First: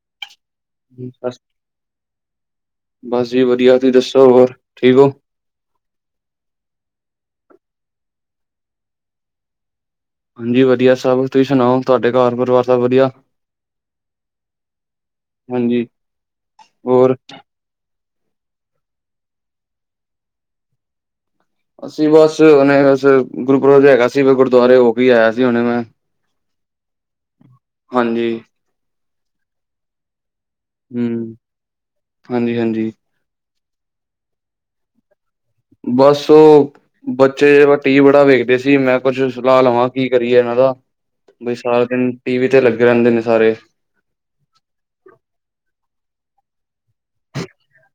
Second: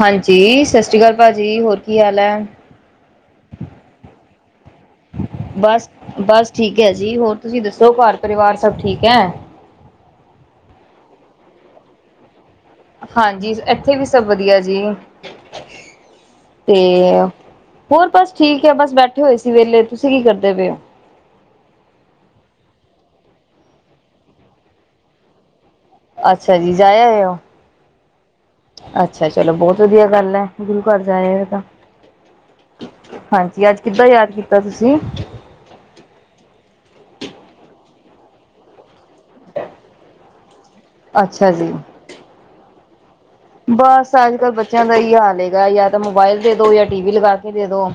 ਹਾਂਜੀ ਸਤਿ ਸ਼੍ਰੀ ਅਕਾਲ ਭਾਅ ਬਸ ਜੀ ਹੋਰ ਕੀ ਹਾਲ ਹੈ ਬਸ ਜੀ ਵਧੀਆ ਤੁਸੀਂ ਦੱਸੋ ਹੋਰ ਠੀਕ ਹੋ ਬਸ ਬਸ ਠੀਕ ਹੈ ਜੀ ਹੋਰ ਤੁਸੀਂ ਦੱਸੋ ਘਰ ਪਰਿਵਾਰ ਸਭ ਠੀਕ ਹੈ ਹਾਂਜੀ ਵਧੀਆ ਸਬ ਤੁਸੀਂ ਸੁਣਾਓ ਤੁਹਾਡੇ ਘਰ ਪਰਿਵਾਰ ਸਭ ਵਧੀਆ ਹਾਂਜੀ ਇੱਥੇ ਵੀ ਸਭ ਵਧੀਆ ਜੀ ਹਾਂਜੀ ਤੇ ਹੋਰ ਹੋਰ ਬਸ ਠੀਕ ਹੈ ਬਸ ਬੈਠੇ ਹੋਏ ਸੀ ਵੇਲੇ ਤੁਸੀਂ ਕੀ ਕਰਦੇ ਪਏ ਹੋ ਅਸੀਂ ਬਸ ਉਹਨੇ ਬਸ ਗੁਰਪੁਰਬ ਜੇਆ ਹੈਗਾ ਸੀ ਗੁਰਦੁਆਰੇ ਹੋ ਕੇ ਆਇਆ ਸੀ ਹੁਨੇ ਮੈਂ ਅੱਛਾ ਜੀ ਜਾ ਆਏ ਓ ਹਾਂਜੀ ਅੱਛਾ ਚਲੋ ਬੋਤ ਵਧੀਆ ਗੱਲ ਹੈ ਗੁਰੂ ਘਰ ਹਮ ਜਾਏਗਾ ਹਾਂਜੀ ਹਾਂਜੀ ਤਾਂ ਹਾਂਜੀ ਅੱਜ ਕਿੱਦਾਂ ਯਾਦ ਕੀਤਾ ਤੁਸੀਂ ਬਸੋਂ ਬੱਚੇ ਟੀ ਵੀ ਬੜਾ ਵੇਖਦੇ ਸੀ ਮੈਂ ਕੁੱਛ ਸਲਾਹ ਲਵਾਂ ਕੀ ਕਰੀਏ ਇਹਨਾਂ ਦਾ ਅੱਛਾ ਬਈ ਜੀ। ਸਾਰ ਦਿਨ ਟੀ ਵੀ ਤੇ ਲੱਗੇ ਰੈਂਦੇ ਨੇ ਸਾਰੇ ਬਸ ਅੱਜ ਕੱਲ੍ਹ ਬੱਚਿਆਂ ਦਾ ਏਹੀ ਹਾਲ ਹੈਗਾ ਜਾਂ ਤਾਂ ਮੋਬਾਇਲ ਦੇ ਦੋ ਜਾਂ ਟੀ ਵੀ ਲਗਾ ਕੇ ਦੇ ਦੋ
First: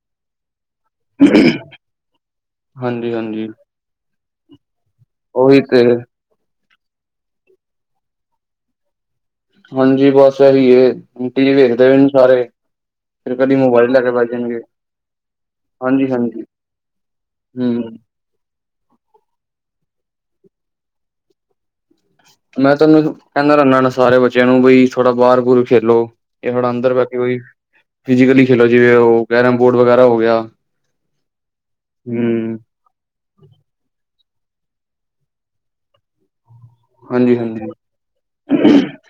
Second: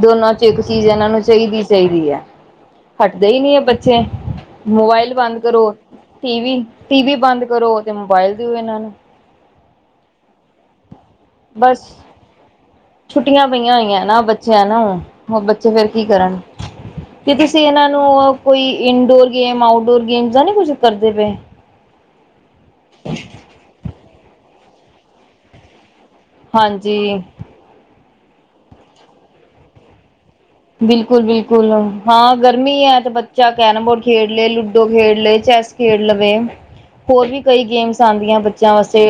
ਦੋਨਾਂ ਚ ਇੱਕ ਚੀਜ਼ ਇਹਨਾਂ ਨੂੰ ਚਾਈਦੀ ਚਾਈਦੀ ਹੈ ਹਾਂਜੀ ਹਟਦੇ ਹੀ ਹਾਂਜੀ ਨਹੀਂ ਹੈ ਬੱਚੇ ੇ ਮੋਬਾਇਲ ਬੰਦ ਉਹੀ ਕਰੋ ਤੇ ਟੀ ਵੀ ਟੀ ਵੀ ਬੰਦ ਕਰੋ ਤੇ ਮੋਬਾਇਲ ਦਿਓ ਇਹਨਾਂ ਨੂੰ ਹਾਂਜੀ ਬਸ ਇਹੀ ਏ ਟੀ ਬਸ ਵੀਵੇਖਦੇ ਵੀ ਸਾਰੇ ਫਿਰ ਛੁੱਟੀਆਂ ਕਦੀ ਪਈਆਂ ਮੋਬਾਇਲ ਲੈ ਹੋਈਆਂ ਕੇ ਨਾ ਬਹਿ ਜਾਣਗੇ ਬੱਚਿਆਂ ਨੂੰ ਬੱਚੇ ਫੇਰ ਕੀ ਹਾਂਜੀ ਕਰਨ ਹਾਂਜੀ ਤੇ ਤੁਸੀਂ ਹਮ ਇਹਨਾਂ ਨੂੰ ਕੋਈ ਇੰਡੋਰ ਗੇਮ ਆਊਟਡੋਰ ਗੇਮ ਜਾਂ ਨੀ ਕੁਝ ਕਰਦੇ ਪਏ ਮੈਂ ਤੁਹਾਨੂੰ ਕੈਂਦਾ ਰੈਂਦਾ ਹ ਸਾਰੇ ਬੱਚਿਆਂ ਨੂੰ ਬਈ ਥੋੜਾ ਬਾਹਰ ਬੂਰ ਖੇਲੋ ਕੇ ਥੋੜਾ ਅੰਦਰ ਹਾਂਜੀ ਬੈ ਕੇ ਕੋਈ ਫਿਜ਼ਕਲੀ ਖੇਲੋ ਜਿਵੇਂ ਉਹ ਕੈਰਮ ਬੋਰਡ ਵਗੈਰਾ ਹੋ ਗਿਆ ਬਿਲਕੁਲ ਬਿਲਕੁਲ ਹਾਂ ਹੂੰ ਗਰਮੀ ਹੈ ਤੇ ਜਾਂ ਕੈਰਮ ਬੋਰਡ ਖੇਡ ਲਏ ਲੁਡੋ ਖੇਡ ਲਏ ਚੈਸ ਖੇਡ ਲਵੇ ਹੋਰ ਹਾਂਜੀ ਵੀ ਹਾਂਜੀ ਕਈ ਗੇਮਸ ਆਦੀਆਂ ਬੱਚਿਆਂ ਵਾਸਤੇ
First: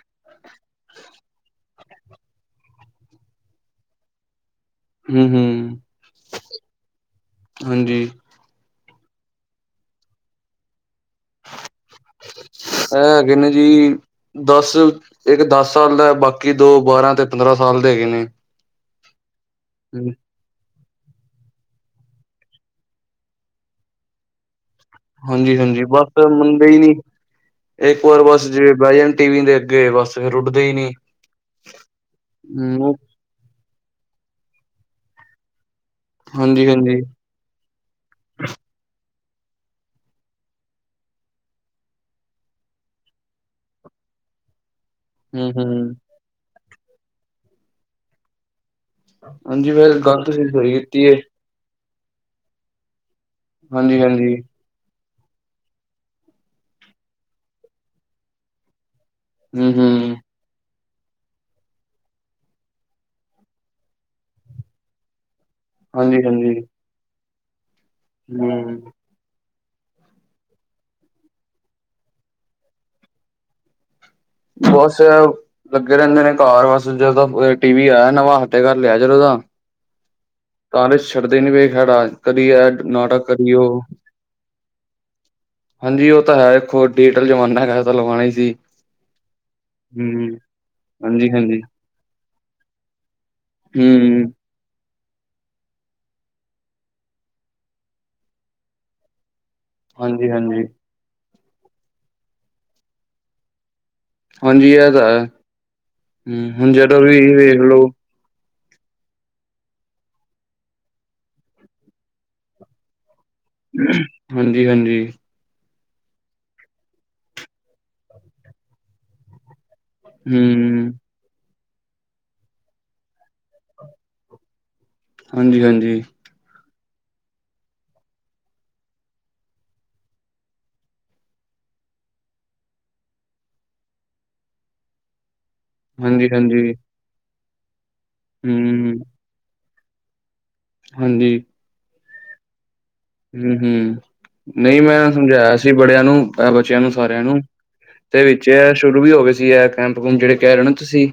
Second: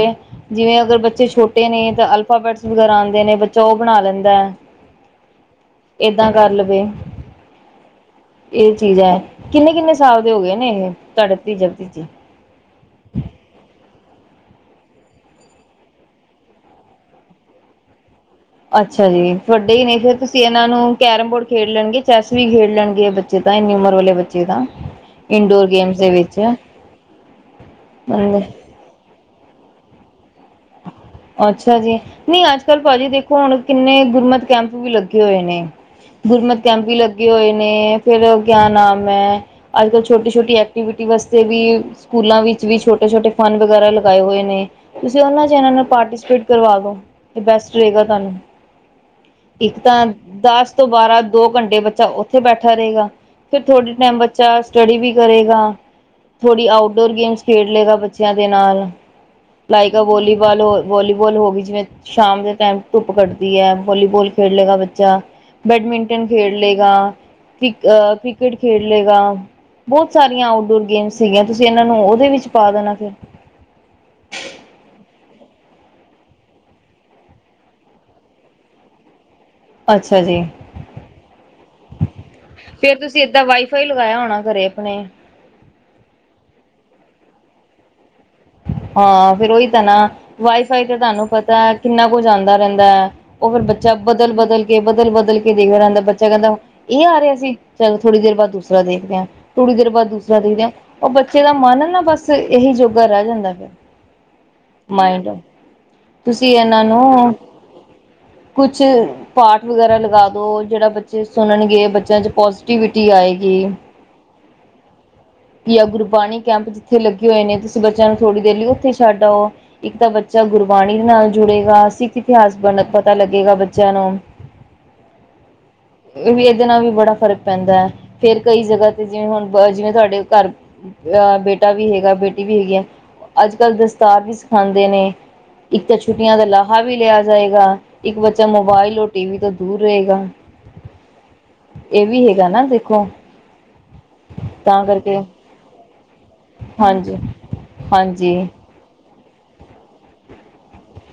ਜਿਵੇਂ ਅਗਰ ਬੱਚੇ ਛੋਟੇ ਨੇ ਤਾਂ ਅਲਫਾਾਬੈਟਸ ਵਗੈਰਾ ਆਂਦੇ ਨੇ ਬੱਚਾ ਉਹ ਬਣਾ ਲੈਂਦਾ ਹੈ ਹਮ ਹਮ ਏਦਾਂ ਕਰ ਲਵੇ ਇਹ ਚੀਜ਼ ਹੈ ਕਿੰਨੇ ਕਿੰਨੇ ਸਾਲ ਦੇ ਹੋ ਗਏ ਨੇ ਇਹ ਤੁਹਾਡੇ ਭਤੀਜਾ ਭਤੀਜੇ ਐ ਹੈਗੇ ਨੇ ਜੀ ਦਸ ਇੱਕ ਦਸ ਸਾਲ ਦਾ ਬਾਕੀ ਦੋ ਬਾਰਾਂ ਤੇ ਪੰਦਰਾਂ ਸਾਲ ਦੇ ਹੈਗੇ ਨੇ ਅੱਛਾ ਜੀ ਵੱਡੇ ਹੀ ਨੇ ਫੇਰ ਅਸੀ ਏਨਾ ਨੂੰ ਕੈਰਮ ਬੋਰਡ ਖੇਡ ਲਣਗੇ, ਚੈਸ ਵੀ ਖੇਡ ਲਣਗੇ, ਬੱਚੇ ਤਾਂ ਇੰਨੀ ਉਮਰ ਵਾਲੇ ਬੱਚੇ ਤਾਂ ਇਨਡੋਰ ਹਾਂਜੀ-ਹਾਂਜੀ ਗੇਮਸ ਦੇ ਬਸ ਮੰਨਦੇ ਹਨ ਈ ਨੀ ਏਕ ਵਾਰ ਬਸ ਵਿੱਚ ਜੇ ਬੇਜਨ ਟੀ ਵੀ ਦੇ ਅੱਗੇ ਬਸ ਫੇਰ ਉੱਡਦੇ ਈ ਨੀ ਅੱਛਾ ਜੀ ਨੀ ਅੱਜ-ਕੱਲ ਹੂੰ ਪਾਜੀ ਦੇਖੋ ਹੁਣ ਕਿੰਨੇ ਗੁਰਮਤ ਕੈਂਪ ਵੀ ਲੱਗੇ ਹੋਏ ਨੇ, ਗੁਰਮਤ ਹਾਂਜੀ ਕੈਂਪ ਵੀ ਹਾਂਜੀ ਲੱਗ ਗੇ ਹੋਏ ਨੇ ਫੇਰ ਕਿਆ ਨਾਮ ਏ, ਅੱਜ-ਕੱਲ੍ਹ ਛੋਟੀ-ਛੋਟੀ ਐਕਟੀਵਿਟੀ ਵਾਸਤੇ ਵੀ ਸਕੂਲਾਂ ਵਿੱਚ ਵੀ ਛੋਟੇ-ਛੋਟੇ ਫਨ ਵਗੈਰਾ ਲਗਾਏ ਹੋਏ ਨੇ ਜ ਓਨਾ ਹੂੰ ਚ ਏਨਾ ਨੂੰ ਹੂੰ ਪਾਰਟੀਸਪੇਟ ਕਰਵਾ ਦਿਉ ਤੇ ਬੈਸਟ ਰਹੇਗਾ ਤਾਨੂੰ ਹਾਂਜੀ ਏਕ ਫੇਰ ਤਾਂ ਗੱਲ ਤੁਸੀਂ ਦਸ ਸਹੀ ਤੋਂ ਕੀਤੀ ਏ ਬਾਰਾਂ ਦੋ ਘੰਟੇ ਬੱਚਾ ਓਥੇ ਬੈਠਾ ਰਹੇਗਾ ਫੇਰ ਥੋੜ੍ਹੇ ਹਾਂਜੀ ਟੇਮ ਹਾਂਜੀ ਬੱਚਾ ਸਟੱਡੀ ਵੀ ਕਰੇਗਾ ਥੋੜ੍ਹੀ ਆਊਟਡੋਰ ਗੇਮਸ ਖੇਡ ਲਏਗਾ ਬੱਚਿਆਂ ਦੇ ਨਾਲ ਹੂੰ ਲਾਇਕਾ ਅ ਹੂੰ ਵੋਲੀਬਾਲ ਹੋ, ਵੋਲੀਵਾਲ ਹੋ ਗਈ ਜਿਵੇਂ ਸ਼ਾਮ ਦੇ ਟੇਮ ਧੁੱਪ ਕੱਢਦੀ ਐ। ਵੋਲੀਬੋਲ ਖੇਡ ਲਗਾ ਬੱਚਾ, ਹਾਂਜੀ ਬੈਡਮਿੰਟਨ ਖੇਡ ਹਾਂਜੀ ਲਗਾ। ਕ੍ਰਿਕ ਅਹ ਕ੍ਰਿਕਟ ਹੂੰ, ਖੇਡ ਲੇਗਾ। ਬੋਤ ਸਾਰੀਆਂ ਆਊਟਡੋਰ ਗੇਮਸ ਸੀਗੀਆਂ ਤੁਸੀ ਏਨਾ ਨੂੰ ਓਦੇ ਵਿੱਚ ਪਾ ਦੇਣਾ ਸੀ। ਬਸ ਲੱਗੇ ਰੇਣਦੇ ਨੇ ਘਰ ਬਸ ਜਦੋਂ ਟੀ ਵੀ ਆਯਾ ਨਵ ਹਤੇ ਘਰ ਲਿਆ ਜਦੋਂ ਦਾ ਅੱਛਾ ਜੀ। ਤਾਂ ਛੱਡਦੇ ਨੀ ਵੇਏ ਖੇੜਾ ਕਦੀ ਐ ਫੇਰ ਤੁਸੀਂ ਨਾਟਕ ਏਦਾਂ ਕਦੀ ਓ ਵਾਈਫਾਈ ਲਗਾਇਆ ਹੋਣਾ ਘਰੇ ਆਪਣੇ ਹਾਂਜੀ। ਉਹ ਤਾਂ ਹੈ ਵੇਖੋ ਡਿਜੀਟਲ ਜਮਾਨਾ ਹੈਗਾ ਐ ਤਾਂ ਲਗਾਵਾ ਹੀ ਸੀ। ਹਾਂ, ਫੇਰ ਉਹੀ ਤਾਂ ਨਾ ਹੂੰ। ਵਾਈਫਾਈ ਤੇ ਤਾਨੂੰ ਹਾਂਜੀ-ਹਾਂਜੀ, ਪਤਾ ਏ ਕਿੰਨਾ ਕੁਝ ਆਦਾ ਰੇਣਦਾ ਐ। ਓ ਫੇਰ ਬੱਚਾ ਹੂੰ, ਬਦਲ-ਬਦਲ ਬਦਲ-ਬਦਲ ਕੇ ਦੇਖਦਾ ਰੇਨਦਾ, ਬੱਚਾ ਕੇਦਾ ਏਹ ਆ ਰਿਹਾ ਸੀ ਚੱਲ ਥੋੜ੍ਹੀ ਦੇਰ ਬਾਦ ਦੂਸਰਾ ਦੇਖਦੇ ਆ। ਥੋੜ੍ਹੀ ਦੇਰ ਬਾਅਦ ਦੂਸਰਾ ਦੇਖਦੇ ਹਾਂਜੀ-ਹਾਂਜੀ, ਆ, ਉਹ ਬੱਚੇ ਦਾ ਮਨ ਨਾ ਬਸ ਏਹੀ ਜੋਗਾ ਰੇਹ ਜਾਂਦਾ ਐ। ਹਾਂਜੀ ਇਹ ਤਾਂ ਹੈ। ਮਾਇਡ ਹੂੰ, ਤੁਸੀਂ ਹੁਣ ਏਹਨਾ ਜਦੋਂ ਵੀ ਨੂੰ ਵੇਖ ਲੋ ਕੁੱਛ ਪਾਠ ਵਗੈਰਾ ਲਗਾ ਦੋ, ਜੇਹੜਾ ਬੱਚੇ ਸੁਣਨਗੇ। ਬੱਚਿਆਂ ਚ ਪੋਜ਼ਟੀਿਵਿਟੀ ਆਏਗੀ। ਹਾਂਜੀ-ਹਾਂਜੀ। ਜਾਂ ਗੁਰਬਾਣੀ ਕੈਂਪ ਜਿੱਥੇ ਲੱਗੇ ਹੋਏ ਨੇ, ਤੁਸੀਂ ਬੱਚਿਆਂ ਨੂੰ ਥੋੜ੍ਹੀ ਦੇਰ ਲਈ ਓਥੇ ਛੱਡ ਆਓ। ਇੱਕ ਤਾਂ ਬੱਚਾ ਹੂੰ, ਗੁਰਬਾਣੀ ਦੇ ਨਾਲ ਜੁੜੇਗਾ, ‌ਸਿੱਖ ਇਤਿਹਾਸ ਬ ਪਤਾ ਲੱਗੇਗਾ ਬੱਚਿਆਂ ਨੂੰ। ਹਾਂਜੀ-ਹਾਂਜੀ। ਵੀ ਏਦੇ ਨਾਲ ਵੀ ਬੜਾ ਫ਼ਰਕ ਪੈਂਦਾ ਐ, ਫੇਰ ਕਈ ਜਗਾ ਤੇ ਜਿਵੇਂ ਹੁਣ ਜਿਵੇਂ ਤੁਆਡੇ ਕਾਰ ਅ ਬੇਟਾ ਵੀ ਹੈਗਾ, ਬੇਟੀ ਵੀ ਹੈਗੀ ਆ। ਅੱਜ-ਕੱਲ ਦਸਤਾਰ ਵੀ ਸਖਾਉਦੇ ਨੇ। ਇਕ ਤਾਂ ਛੁੱਟੀਆਂ ਦਾ ਹਾਂਜੀ-ਹਾਂਜੀ, ਲਾਹਾ ਵੀ ਲਿਆ ਜਾਏਗਾ, ‌ਇੱਕ ਬੱਚਾ ਹੂੰ, ਮੋਬਾਇਲ ਟੀਵੀ ਤੋਂ ਦੂਰ ਰਹੇਗਾ। ਹਾਂਜੀ। ਏਹ ਵੀ ਹੈਗਾ ਨਾ, ਦੇਖੋ। ਹੂੰ-ਹੂੰ ਨਈ, ਤਾਂ ਮੈਂ ਕਰਕੇ ਸਮਝਾਇਆ ਸੀ ਬੜਿਆਂ ਨੂੰ ਬੱਚਿਆਂ ਨੂੰ ਹਾਂਜੀ ਸਾਰੇਆਂ ਨੂੰ ਤੇ ਹਾਂਜੀ ਵਿੱਚ ਸ਼ੁਰੂ ਵੀ ਹੋ ਗਏ ਸੀ। ਏਹ ਕੈਂਪ ਕੂਪ ਜਿਹੜੇ ਕੇਹ ਰਹੇ ਓ ਨਾ ਤੁਸੀਂ।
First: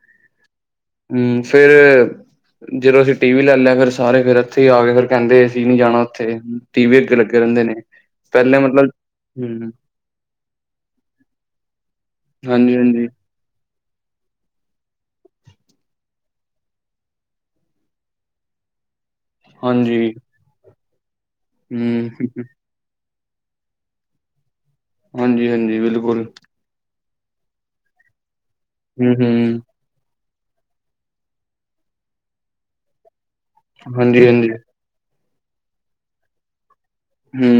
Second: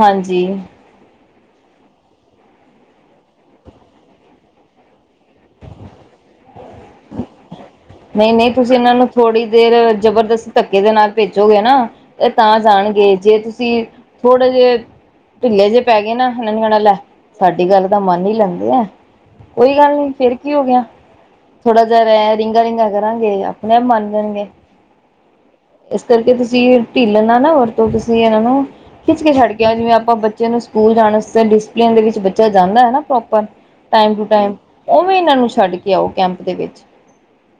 ਹਾਂਜੀ। ਹੂੰ ਫੇਰ ਜਦੋਂ ਅਸੀਂ ਟੀ ਵੀ ਲੈ ਲਿਆ ਫਿਰ ਸਾਰੇ ਫੇਰ ਏਥੇ ਹੀ ਆ ਗਏ ਫਿਰ। ਕੇਦੇ ਅਸੀਂ ਨੀ ਜਾਣਾ ਓਥੇ, ਟੀ ਵੀ ਅੱਗੇ ਲੱਗੇ ਰੇਨਦੇ ਨੇ। ਨਈ-ਨਈ, ਪਹਿਲੇ ਤੁਸੀਂ ਮਤਲਬ ਏਨਾ ਨੂੰ ਥੋੜ੍ਹੀ ਹਮ ਦੇਰ ਜਬਰਦਸਤ ਧੱਕੇ ਦੇ ਨਾਲ ਭੇਜੋਗੇ ਨਾ। ਏਹ ਤਾਂ ਹਾਂਜੀ ਹਾਂਜੀ ਜਾਣਗੇ, ਜੇ ਤੁਸੀਂ ਥੋੜੇ ਜੇ ਢਿੱਲੇ ਜੇਹ ਪੈ ਗਏ ਨਾ, ਏਨਾਂ ਨੇ ਕੇਹਣਾ ਲੈ ਸਾਡੀ ਗੱਲ ਤਾਂ ਮੰਨ ਈ ਲੈਂਦੇ ਆ। ਕੋਈ ਗੱਲ ਨਹੀਂ ਹਾਂਜੀ ਫੇਰ ਕੀ ਹੋ ਗਿਆ। ਥੋੜਾ ਜਿਹਾ ਹਮ ਰ ਰਿੰਗਾ-ਰਿੰਗਾ ਕਰ। ਗੇ ਆਪਣੇ ਆਪ ਮੰਨ ਲੈਣਗੇ, ਹਾਂਜੀ ਹਾਂਜੀ ਏਸ ਬਿਲਕੁਲ ਕਰਕੇ ਤੁਸੀਂ ਢਿੱਲ ਨਾ-ਨਾ ਵਰਤੋ ਤੁਸੀਂ ਇਹਨਾਂ ਨੂੰ ਹਮ ਖਿੱਚ ਕੇ ਛੱਡ ਹਮ ਕੇ ਜਿਵੇਂ ਆਪਾਂ ਬੱਚੇ ਨੂੰ ਸਕੂਲ ਜਾਣ ਡਿਸਪਲਨ ਦੇ ਵਿੱਚ ਬੱਚਾ ਜਾਂਦਾ ਐ ਨਾ, ਪ੍ਰੋਪਰ ਟੈਮ ਹਾਂਜੀ ਟ ਹਾਂਜੀ ਉਵੇਂ ਏਨਾਂ ਨੂੰ ਛੱਡ ਕੇ ਆਓ ਕੈਂਪ ਦੇ ਵਿੱਚ ਹੂੰ।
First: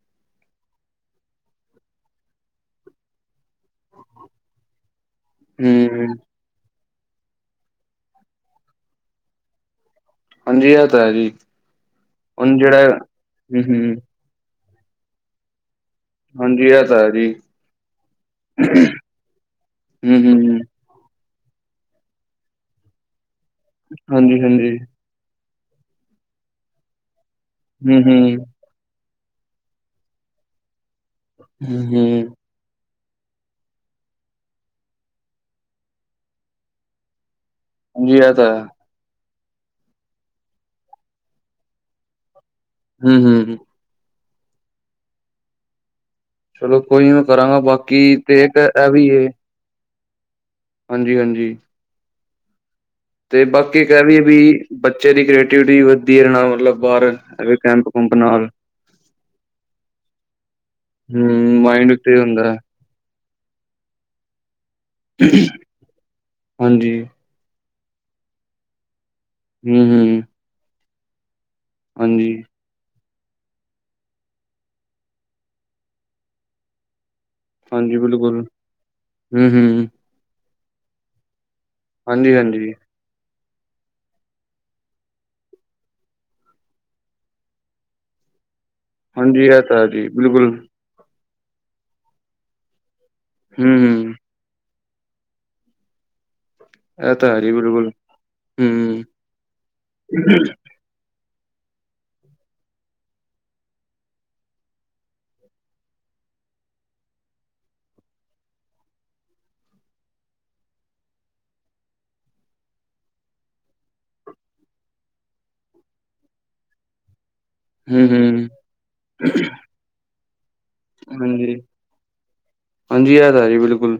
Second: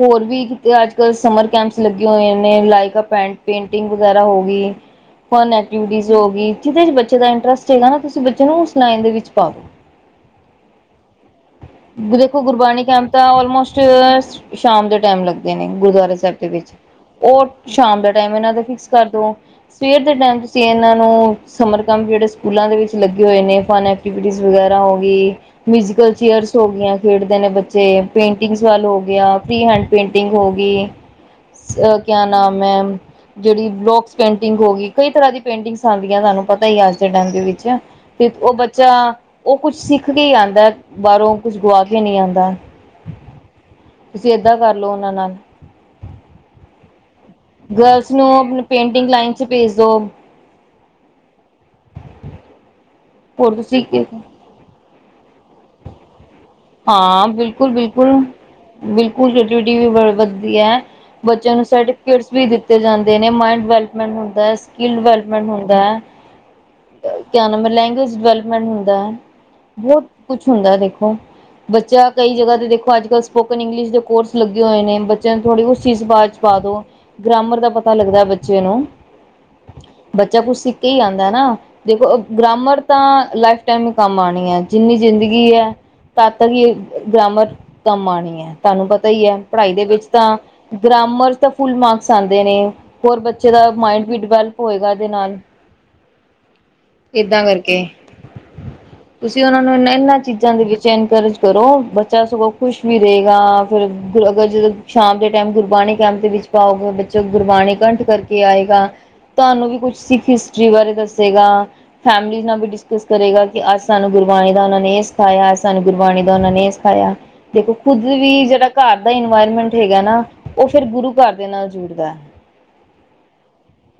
ਹੋਰ ਵੀ ਕਿਤੇ ਅੱਜਕੱਲ੍ਹ ਸਮਰ ਕੈਂਪਸ ਲੱਗੇ ਹੋਏ ਨੇ, ਲਾਇਕਾ ਪੈਂ ਪੇਂਟਿੰਗ ਵਗੈਰਾ ਹੋਗੀ। ਹਮ ਹੋਗੀ, ਜੀਦੇ ਚ ਬੱਚੇ ਦਾ ਇੰਟਰਸਟ ਹੈਗਾ ਨਾ, ਤੁਸੀਂ ਬੱਚੇ ਨੂੰ ਓਸ ਲਾਈਨ ਦੇ ਵਿੱਚ ਪਾਦੋ। ਹਾਂਜੀ। ਐ ਤਾਂ ਹੈ ਜੀ। ਦੇਖੋ, ਹੁਣ ਜਿਹੜਾ ਗੁਰਬਾਣੀ ਕੈਂਪ ਤਾਂ ਹਮ ਆਲਮੋਸਟ ਹਮ ਸ਼ਾਮ ਦੇ ਟੈਮ ਲੱਗਦੇ ਨੇ ਗੁਰਦੁਆਰੇ। ਸਭ ਦੇ ਹਾਂਜੀ ਵਿੱਚ ਇਹ ਤਾਂ ਹੈ ਜੀ ਓ ਸ਼ਾਮ ਦਾ ਟਾਈਮ ਏਨਾਂ ਦਾ ਫਿਕਸ ਕਰ ਦੋ, ਸਵੇਰ ਦੇ ਹਮ ਟੈਮ ਹਮ ਤੁਸੀਂ ਏਨਾ ਨੂੰ ਸਮਰ ਕੰਮ ਜੇ ੜੇ ਸਕੂਲਾਂ ਦੇ ਵਿੱਚ ਲੱਗੇ ਹੋਏ ਨੇ, ਫਨ ਹਾਂਜੀ ਐਕਟੀਵਿਟੀਜ਼ ਹਾਂਜੀ ਵਗੈਰਾ ਹੋਗੀ। ਮਿਊਜ਼ਕਲ ਚੇਅਰਸ ਹੋ ਗਈਆਂ, ਖੇਡਦੇ ਨੇ ਬੱਚੇ ਹਮ ਹਮ ਪੇਂਟਿੰਗਸ ਹੋ ਗਿਆ। ਪ੍ਰੀ ਹੈਂਡ ਪੇਂਟਿੰਗ ਹੋ ਗਈ, ਹਮ ਕਿਆ ਹਮ ਨਾਮ ਐ? ਜੇੜੀ ਬਲੋਕਸ ਪੇਂਟਿੰਗ ਹੋਗੀ, ਕਈ ਤਰ੍ਹਾਂ ਦੀ ਪੇਂਟਿੰਗਸ ਆਂਦੀਆਂ ਤੁਆਨੂੰ ਪਤਾ ਹੀ ਅੱਜ ਦੇ ਟਾਈਮ ਦੇ ਵਿੱਚ ਅ ਹਾਂਜੀ ਤੇ ਇਹ ਓ ਤਾਂ ਹੈ ਬੱਚਾ ਓ ਕੁਛ ਸਿੱਖ ਕੇ ਹੀ ਆਂਦਾ, ਬਾਹਰੋਂ ਕੁਛ ਗੁਆ ਕੇ ਨੀ ਆਂਦਾ। ਹੂੰ-ਹੂੰ ਹੂੰ। ਤੁਸੀਂ ਏਦਾਂ ਕਰਲੋ, ਓਨਾਂ ਨਾਲ ਚਲੋ ਕੋਈ ਨੀ ਮੈਂ ਕਰਾਂਗਾ, ਬਾਕੀ ਤੇ ਏ ਵੀ ਏ। ਭੇਜਦੋ। ਹਾਂਜੀ-ਹਾਂਜੀ। ਤੇ ਹੋਰ ਬਾਕੀ ਤੁਸੀਂ ਕਹਿ ਵੀਏ ਵੀ, ਬੱਚੇ ਦੀ ਕ੍ਰੀਏਟੀਵਿਟੀ ਵਧੀਆ ਰ ਨਾਲ ਮਤਲਬ ਬਾਹਰ ਹਾਂ, ਐਵੇਂ ਬਿਲਕੁਲ ਕੈਂਪ ਕੁੰਪ -ਬਿਲਕੁਲ। ਨਾਲ ਬਿਲਕੁਲ ਐਟੀਟਿਊਡ ਬੋ ਵਧੀਆ ਬੱਚੇਆ ਹੂੰ ਨੂੰ ਮਾਇੰਡ ਤੇ ਸਰਟੀਫਿਕੇਟਸ ਹੁੰਦਾ ਵੀ ਹੈ। ਦਿ ਜਾਂਦੇ ਨੇ ਮਾਇੰਡ ਡਿਵੈਲਪਮੈਂਟ ਹੁੰਦਾ ਹੈ ਸਕਿੱਲ ਡਿਵੈਲਪਮੈਂਟ ਹੁੰਦਾ ਹੈ। ਹਾਂਜੀ ਕਿਆ ਮਬ ਲੈਂਗੁਏਜ ਡਿਵੈਲਪਮੈਂਟ ਹੁੰਦਾ ਹੈ ਹੂੰ ਬੋਤ ਹੂੰ ਕੁਛ ਹੁੰਦਾ ਦੇਖੋ। ਬੱਚਾ ਹਾਂਜੀ ਕਈ ਜਗ੍ਹਾ ਤੇ ਦੇਖੋ ਅੱਜ ਕੱਲ੍ਹ। ਸਪੋਕਨ ਇੰਗਲਿਸ਼ ਦੇ ਕੋਰਸ ਲੱਗੇ ਹੋਏ ਨੇ ਬੱਚੇਆਂ ਨੂੰ ਥੋੜੀ ਉਸ ਚੀਜ਼ ਬਾਅਦ ਚ ਪਾ ਦੋ ਗ੍ਰਾਮਰ ਦਾ ਪਤਾ ਹਾਂਜੀ ਲੱਗਦਾ ਬਿਲਕੁਲ ਬੱਚੇ ਨੂੰ। ਹੂੰ ਹੂੰ ਬੱਚਾ ਕੁਛ ਸਿੱਖ ਕੇ ਹੀ ਆਂਦਾ ਐਨਾ ਦੇਖੋ ਹਾਂਜੀ ਹਾਂਜੀ ਗ੍ਰਾਮਰ ਤਾਂ ਲਾਈਫ ਟੈਮ ਨੂੰ ਕੰਮ ਆਂਣੀ ਐ ਜਿੰਨੀ ਜ਼ਿੰਦਗੀ ਐ। ਤਤ ਹੀ ਗ੍ਰਾਮਰ ਕੰਮ ਆਣੀ ਹੈ ਤੁਹਾਨੂੰ ਪਤਾ ਹੀ ਹੈ ਹਾਂਜੀ ਇਹ ਪੜ੍ਹਾਈ ਦੇ ਹੈ ਵਿੱਚ ਜੀ ਤਾਂ ਬਿਲਕੁਲ ਗ੍ਰਾਮਰਸ ਤਾਂ ਫੁਲ ਮਾਰਕਸ ਆਂਦੇ ਨੇ ਹੋਰ ਬੱਚੇ ਦਾ ਹੂੰ ਮਾਇੰਡ ਹੂੰ ਵੀ ਡਿਵੈਲਪ ਹੋਏਗਾ ਏਦੇ ਨਾਲ ਇਹ ਤਾਂ ਹੈ ਏਦਾਂ ਜੀ ਕਰਕੇ ਬਿਲਕੁਲ ਹੂੰ ਤੁਸੀਂ ਓਨਾਂ ਨੂੰ ਏਨਾਂ ਚੀਜ਼ਾਂ ਦੇ ਵਿੱਚ ਇਨਕਰੇਜ ਕਰੋ ਬੱਚਾ ਸਗੋਂ ਖੁਸ਼ ਵੀ ਰਏਗਾ ਫਿਰ ਅਗਰ ਜ ਸ਼ਾਮ ਦੇ ਟੈਮ ਗੁਰਬਾਣੀ ਕੈਂਪ ਦੇ ਵਿੱਚ ਪਾਓਗੇ ਬੱਚਾ ਗੁਰਬਾਣੀ ਕੰਠ ਕਰਕੇ ਆਏਗਾ। ਤੁਆਨੂੰ ਵੀ ਕੁਛ ਸਿੱਖ ਹਿਸਟਰੀ ਬਾਰੇ ਦੱਸੇਗਾ। ਫੈਮਲੀ ਨਾਲ ਵੀ ਡਿਸਕਸ ਕਰੇਗਾ ਕਿ ਅੱਜ ਸਾਨੂੰ ਗੁਰਬਾਣੀ ਦਾ ਓਨਾਂ ਨੇ ਏ ਸਿਖਾਇਆ ਸਾਨੂੰ ਗੁਰਬਾਣੀ ਦਾ ਓਨਾਂ ਨੇ ਏ ਸਿਖਾਇਆ ਦੇਖੋ ਖੁਦ ਹੂੰ ਵੀ ਹੂੰ ਜੇੜਾ ਘਰ ਦਾ ਇਨਵਾਇਰਮੈਂਟ ਹੈਗਾ ਨਾ। ਓ ਫੇਰ ਗੁਰੂ ਘਰ ਦੇ ਹਾਂਜੀ ਨਾਲ ਜੁੜਦਾ। ਹਾਂਜੀ ਇਹ ਤਾਂ ਹੈ ਜੀ ਬਿਲਕੁਲ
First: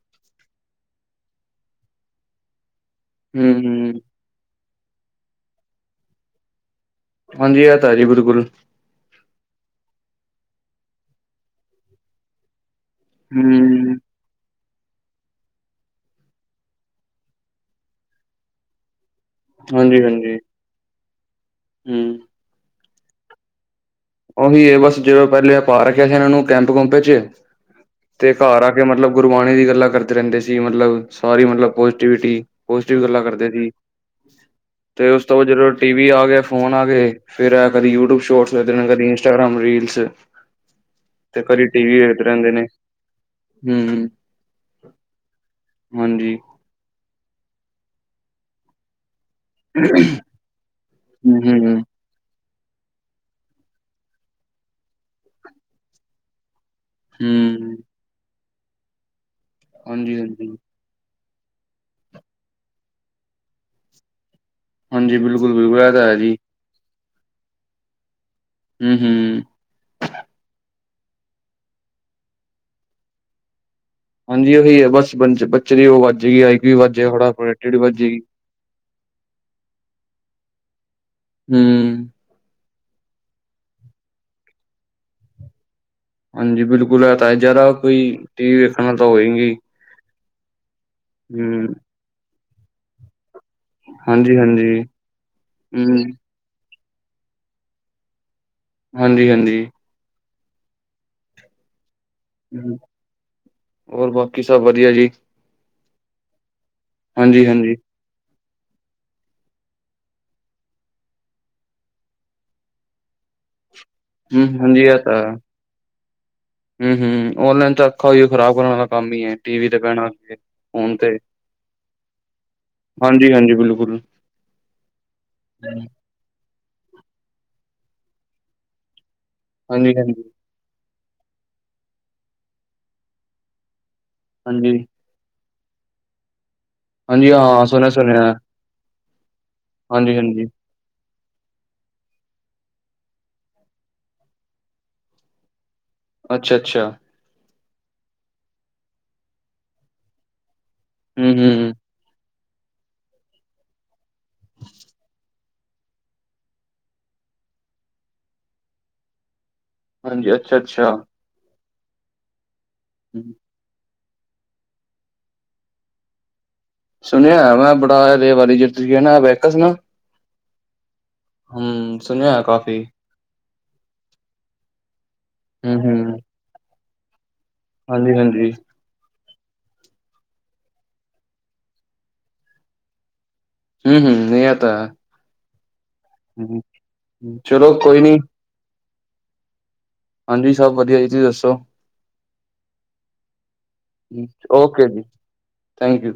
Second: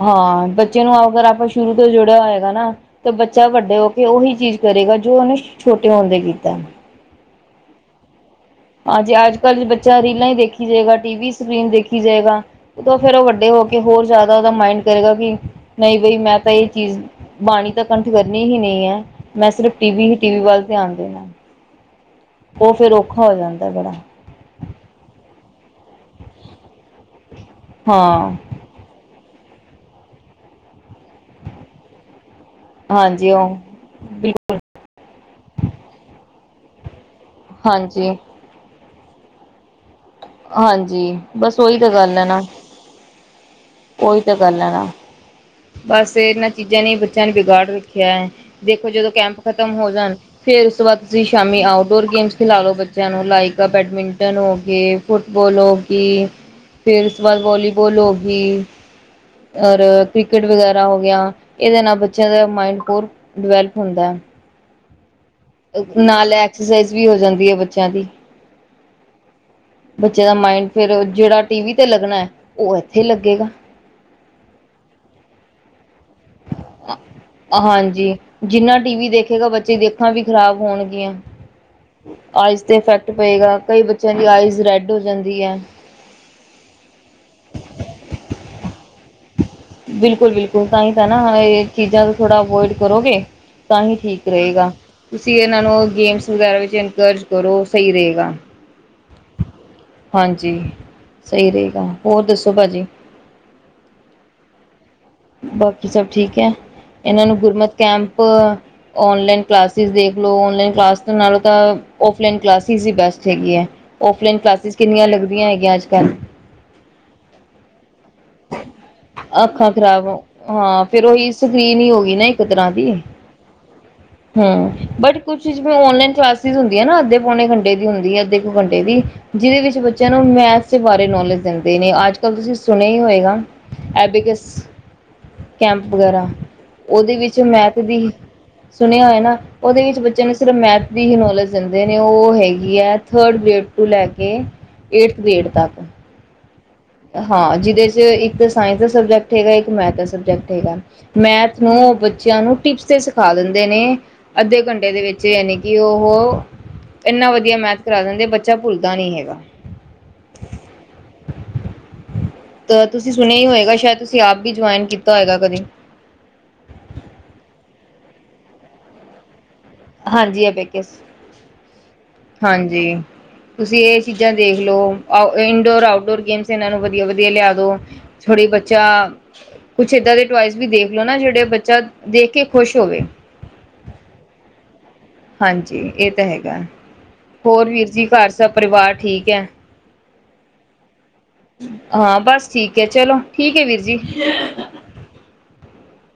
ਹਾਂ ਬੱਚੇ ਨੂੰ ਅਗਰ ਆਪਾਂ ਸ਼ੁਰੂ ਤੋਂ ਜੋੜਿਆ ਹੋਏਗਾ ਨਾ ਤਾਂ ਬੱਚਾ ਹੂੰ ਵੱਡੇ ਹੋ ਹੂੰ ਕੇ ਉਹੀ ਚੀਜ਼ ਕਰੇਗਾ ਜੋ ਉਹਨੂੰ ਛੋਟੇ ਹੁੰਦੇ ਕੀਤਾ। ਹਾਂਜੀ, ਐ ਤਾ ਜੀ ਬਿਲਕੁਲ। ਹਾਂਜੀੇ ਅੱਜ ਕੱਲ੍ਹ ਬੱਚਾ ਰੀਲਾਂ ਹੀ ਦੇਖੀ ਜਾਏਗਾ ਟੀ ਵੀ ਸਕਰੀਨ ਦੇਖੀ ਜਾਏਗਾ। ਓਦੋ ਫੇਰ ਉਹ ਵੱਡੇ ਹੋ ਕੇ ਹੂੰ ਹੋਰ ਜ਼ਿਆਦਾ ਉਹਦਾ ਮਾਇੰਡ ਕਰੇਗਾ ਕੀ, ਨਹੀਂ ਬਈ ਮੈਂ ਤਾਂ ਇਹ ਚੀਜ਼ ਬਾਣੀ ਤਾਂ ਕੰਠ ਕਰਨੀ ਹੀ ਨਹੀਂ ਹੈ, ਮੈਂ ਸਿਰਫ ਟੀ ਹਾਂਜੀ ਵੀ ਹੀ, ਟੀ ਹਾਂਜੀ ਵੀ ਵੱਲ ਧਿਆਨ ਦੇਣਾ। ਹੂੰ। ਉਹ ਫੇਰ ਔਖਾ ਹੋ ਜਾਂਦਾ ਬੜਾ। ਉਹੀ ਇਹ ਬਸ ਜਦੋਂ ਪਹਿਲੇ ਪਾ ਰੱਖਿਆ ਸੀ ਇਹਨਾਂ ਨੂੰ ਕੈਂਪ ਕੂਪ ਵਿੱਚ, ਹਾਂ ਤੇ ਘਰ ਆ ਮਤਲਬ ਗੁਰਬਾਣੀ ਦੀ ਗੱਲਾਂ ਕਰਦੇ ਰਹਿੰਦੇ ਸੀ ਮਤਲਬ ਸਾਰੀ ਮਤਲਬ ਪੋਜ਼ਿਵਿਟੀ- ਪੋਜ਼ਟਿਵ ਗੱਲਾਂ ਹਾਂਜੀ ਕਰਦੇ ਉਹ ਸੀ। ਬਿਲਕੁਲ ਤੇ ਉਸ ਤੋਂ ਬਾਅਦ ਜਦੋਂ ਟੀ ਵੀ ਆਗੇ ਫੋਨ ਆ ਗੇ, ਫ਼ਿਰ ਐ ਕਦੀ ਹਾਂਜੀ। ਯੂਟਿਊਬ ਸ਼ੋਰਟ ਤੇ ਕਦੇ ਇੰਸਟਾਗ੍ਰਾਮ ਰੀਲਸ, ਹਾਂਜੀ ਤੇ ਬਸ ਕਦੇ ਉਹੀ ਟੀ ਤਾਂ ਵੀ ਗੱਲ ਵੇਖਦੇ ਹੈ ਨਾ ਰਹਿੰਦੇ ਨੇ। ਹਮ ਉਹੀ ਤਾਂ ਗੱਲ ਐ ਨਾ। ਬਸ ਹਾਂਜੀ ਇਹਨਾਂ ਚੀਜ਼ਾਂ ਨੇ ਬੱਚਿਆਂ ਨੂੰ ਬਿਗਾੜ ਰੱਖਿਆ ਹੈ। ਦੇਖੋ ਜਦੋਂ ਕੈਂਪ ਖ਼ਤਮ ਹੋ ਹਮ ਜਾਣ, ਫੇਰ ਉਸ ਤੋਂ ਬਾਅਦ ਤੁਸੀਂ ਸ਼ਾਮੀ ਹਮ ਆਊ ਰੋਜ ਗੇਮਸ ਖਿਲਾਏ ਗਾ ਬੱਚਿਆਂ ਨੂੰ ਲਾਈਕ ਬੈਡਮਿੰਟਨ ਹੋ ਗੇ ਫੁੱਟਬਲ ਹੋ ਗਈ ਫੇਰ ਉਸ ਤੋਂ ਬਾਅਦ ਹਮ ਵਾਲੀਬਲ ਹੋ ਗਈ, ਔਰ ਹਾਂਜੀ ਹਾਂਜੀ ਤਰਾਂ ਹੋ ਗਿਆ, ਇਹਦੇ ਨਾਲ ਬੱਚਿਆਂ ਦਾ ਮਾਇੰਡ ਹੋਰ ਡਿਵੈਲਪ ਹੁੰਦਾ ਐ। ਹਾਂਜੀ ਬਿਲਕੁਲ-ਬਿਲ ਨਾਲ ਐਕਸਰਸਾਈਜ਼ ਵੀ ਹੋ ਜਾਂਦੀ ਹੈ ਬੱਚਿਆਂ ਦੀ। ਹੂੰ ਹੂੰ। ਬੱਚੇ ਦਾ ਮਾਇੰਡ ਫਿਰ ਜਿਹੜਾ ਟੀ ਵੀ ਤੇ ਲੱਗਣਾ ਐ ਉਹ ਇੱਥੇ ਲੱਗੇਗਾ। ਹਾਂਜੀ ਉਹੀ ਹੈ ਬਸ ਬਚ-ਬੱਚੇ ਦੀ ਉਹ ਵੱਜ ਗਿਆ ਆਈ। ਵੀ ਵੱਜ ਥੋੜਾ ਆ, ਪ੍ਰੋਡਕਟਿਵ ਹਾਂਜੀ ਵੱਜੇਗੀ ਜਿੰਨਾ ਟੀ ਵੀ ਦੇਖੇਗਾ ਬੱਚੇ ਅੱਖਾਂ ਵੀ ਖ਼ਰਾਬ ਹੋਣਗੀਆਂ। ਹੂੰ। ਆਈਜ਼ ਤੇ ਇਫੈਕਟ ਪਏਗਾ ਕਈ ਬੱਚਿਆਂ ਦੀ ਆਈਜ਼ ਰੈਡ ਹੋ ਜਾਂਦੀ ਐ। ਹਾਂਜੀ ਬਿਲਕੁਲ ਹੈ ਤਾਂ ਹੈ ਜ਼ਿਆਦਾ ਕੋਈ ਟੀ ਵੀ ਵੇਖਣ ਨਾਲ ਤਾਂ ਹੋਇਗੀ। ਬਿਲਕੁਲ ਬਿਲਕੁਲ ਤਾਂਹੀ ਤਾਂ ਇਹ ਚੀਜ਼ਾਂ ਤੋ ਥੋੜਾ ਅਵੋਇਡ ਕਰੋਗੇ। ਤਾਂ ਹੀ ਠੀਕ ਹਾਂਜੀ-ਹਾਂਜੀ ਰਹੇਗਾ, ਤੁਸੀਂ ਇਹਨਾਂ ਨੂੰ ਹੂੰ ਗੇਮਸ ਵਗੈਰਾ ਵਿੱਚ ਇਨਕਰੇਜ ਕਰੋ ਸਹੀ ਰਹੇਗਾ। ਹਾਂਜੀ ਹਾਂਜੀ। ਹਾਂਜੀ, ਸਹੀ ਰਹੇਗਾ ਹੋਰ ਦੱਸੋ ਭਾਜੀ। ਹੋਰ ਬਾਕੀ ਸਭ ਵਧੀਆ ਜੀ। ਬਾਕੀ ਸਭ ਠੀਕ ਹੈ, ਇਹਨਾਂ ਨੂੰ ਗੁਰਮਤ ਹਾਂਜੀ-ਹਾਂਜੀ ਕੈਂਪ ਔਨਲਾਈਨ ਕਲਾਸੀਸ ਦੇਖ ਲੋ ਔਨਲਾਨ ਕਲਾਸ ਨਾਲੋਂ ਤਾਂ ਔਫਲਾਈਨ ਕਲਾਸੀਸ ਹੀ ਬੈਸਟ ਹੈਗੀ ਹੈ। ਔਫਲਾਈਨ ਹੂੰ ਕਲਾਸੀਸ ਹਾਂਜੀ ਕਿੰਨੀਆਂ ਲੱਗਦੀਆਂ ਹੈਗੀਆਂ ਅੱਜ ਕੱਲ੍ਹ। ਹੂੰ ਹੂੰ ਔਨਲਾਈਨ ਤੋ ਅੱਖਾ ਓਈ ਖਰਾਬ ਕਰਨ ਵਾਲ ਦਾ ਕੰਮ ਹੀ ਹੈ ਟੀ ਵੀ ਅੱਖਾਂ ਤੇ ਖ਼ਰਾਬ ਬੈਣਾ ਹੋ ਤੇ ਫੋਨ ਤੇ ਕਿਦਰਾ ਦੀ ਹਾਂਜੀ ਹਾਂਜੀ ਬਿਲਕੁਲ ਜੀ। ਹੂੰ ਬਟ ਕੁਛ ਚ ਔਨਲਾਈਨ ਕਲਾਸ ਸੀਸ ਹੁੰਦੀ ਹੈ ਨਾ ਅੱਧੇ, ਪੌਣੇ ਘੰਟੇ ਦੀ ਹੁੰਦੀ ਹੈ ਅੱਧੇ ਕੁ ਘੰਟੇ ਦੀ, ਜਿਹਦੇ ਵਿੱਚ ਬੱਚਿਆਂ ਹਾਂਜੀ-ਹਾਂਜੀ ਨੂੰ ਹਾਂਜੀ ਮੈਥ ਬਾਰੇ ਨੌਲੇਜ ਦਿੰਦੇ ਨੇ ਅੱਜ ਕੱਲ੍ਹ ਤੁਸੀਂ ਸੁਣਿਆ ਹੀ ਹੋਏਗਾ। ਐਬੀਕਸ ਹਾਂਜੀ ਕੈਂਪ ਵਗੈਰਾ। ਉਹਦੇ ਹਾਂਜੀ ਵਿੱਚ ਹਾਂ ਮੈਥ ਦੀ, ਸੁਣਿਆ-ਸੁਣਿਆ ਸੁਣਿਆ ਹੋਇਆ ਨਾ ਉਹਦੇ ਵਿੱਚ ਬੱਚਿਆਂ ਨੂੰ ਹਾਂਜੀ-ਹਾਂਜੀ ਸਿਰਫ ਮੈਥ ਦੀ ਹੀ ਨੌਲੇਜ ਦਿੰਦੇ ਨੇ ਉਹ ਹੈਗੀ ਹੈ ਥਰਡ ਗ੍ਰੇਡ ਟ ਲੈ ਕੇ ਏਟਥ ਗ੍ਰੇਡ ਤੱਕ। ਅੱਛਾ ਅੱਛਾ। ਹਾਂ ਜਿਹਦੇ 'ਚ ਇੱਕ ਤਾਂ ਸਾਇੰਸ ਦਾ ਸਬਜੈਕਟ ਹੈਗਾ ਇੱਕ ਮੈਥ ਦਾ ਸਬਜੈਕਟ ਹੈਗਾ। ਮੈਥ ਹੂੰ-ਹੂੰ ਨੂੰ ਬੱਚਿਆਂ ਨੂੰ ਟਿਪਸ ਦੇ ਸ। ਖਾ ਦਿੰਦੇ ਨੇ ਅੱਧੇ ਘੰਟੇ ਦੇ ਵਿੱਚ ਯਾਨੀ ਕਿ ਉਹ। ਇੰਨਾ ਵਧੀਆ ਮੈਥ ਕਰਾ ਦਿੰਦੇ ਬੱਚਾ ਭੁੱਲਦਾ ਨੀ ਹੈਗਾ। ਹਾਂਜੀ ਅੱਛਾ ਅੱਛਾ। ਤੁਸੀਂ ਸੁਣਿਆ ਹੀ ਹੋਏਗਾ ਸ਼ਾਇਦ ਤੁਸੀਂ ਆਪ ਵੀ ਜੁਆਇਨ ਕੀਤਾ ਹੋਏਗਾ ਕਦੇ। ਸੁਣਿਆ ਮੈਂ ਬੜਾ ਰੇ ਵਾਰੀ ਜ ਤੁਸੀਂ ਕਹਿਣਾ ਵ ਸੁਣਾ। ਹਾਂਜੀ ਆ ਸੁਣਿਆ ਹੈ ਕਾਫੀ ਹਾਂਜੀ। ਤੁਸੀਂ ਇਹ ਚੀਜ਼ਾਂ ਦੇਖਲੋ ਇਨਡੋਰ ਹੂੰ-ਹੂੰ ਆਊਟਡੋਰ ਗੇਮਸ ਇਹਨਾਂ ਨੂੰ ਵਧੀਆ ਵਧੀਆ ਲਿਆ ਦੋ। ਛੋੜੇ ਹਾਂਜੀ-ਹਾਂਜੀ, ਬੱਚਾ। ਕੁਛ ਏਦਾਂ ਦੇ ਟਆਇਸ ਵੀ ਦੇਖ ਲੋ ਨਾ ਜਿਹੜੇ ਬੱਚਾ ਦੇਖ ਕੇ ਖੁਸ਼ ਹੋਵੇ। ਹਮ ਹਮ ਨ ਤਾਂ। ਹਾਂਜੀ ਇਹ ਤਾਂ ਹੈਗਾ ਹੂੰ, ਹੋਰ ਚਲੋ ਵੀਰ ਕੋਈ ਜੀ ਨੀ, ਘਰ ਸਭ ਪਰਿਵਾਰ ਠੀਕ ਹੈ। ਹਾਂਜੀ ਸਭ ਵਧੀਆ ਜੀ ਤੁਸੀਂੱਸੋ। ਹਾਂ ਬਸ ਠੀਕ ਹੈ ਚਲੋ ਠੀਕ ਹੈ ਵੀਰ ਜੀ। ਓਕੇ ਜੀ। Thank you.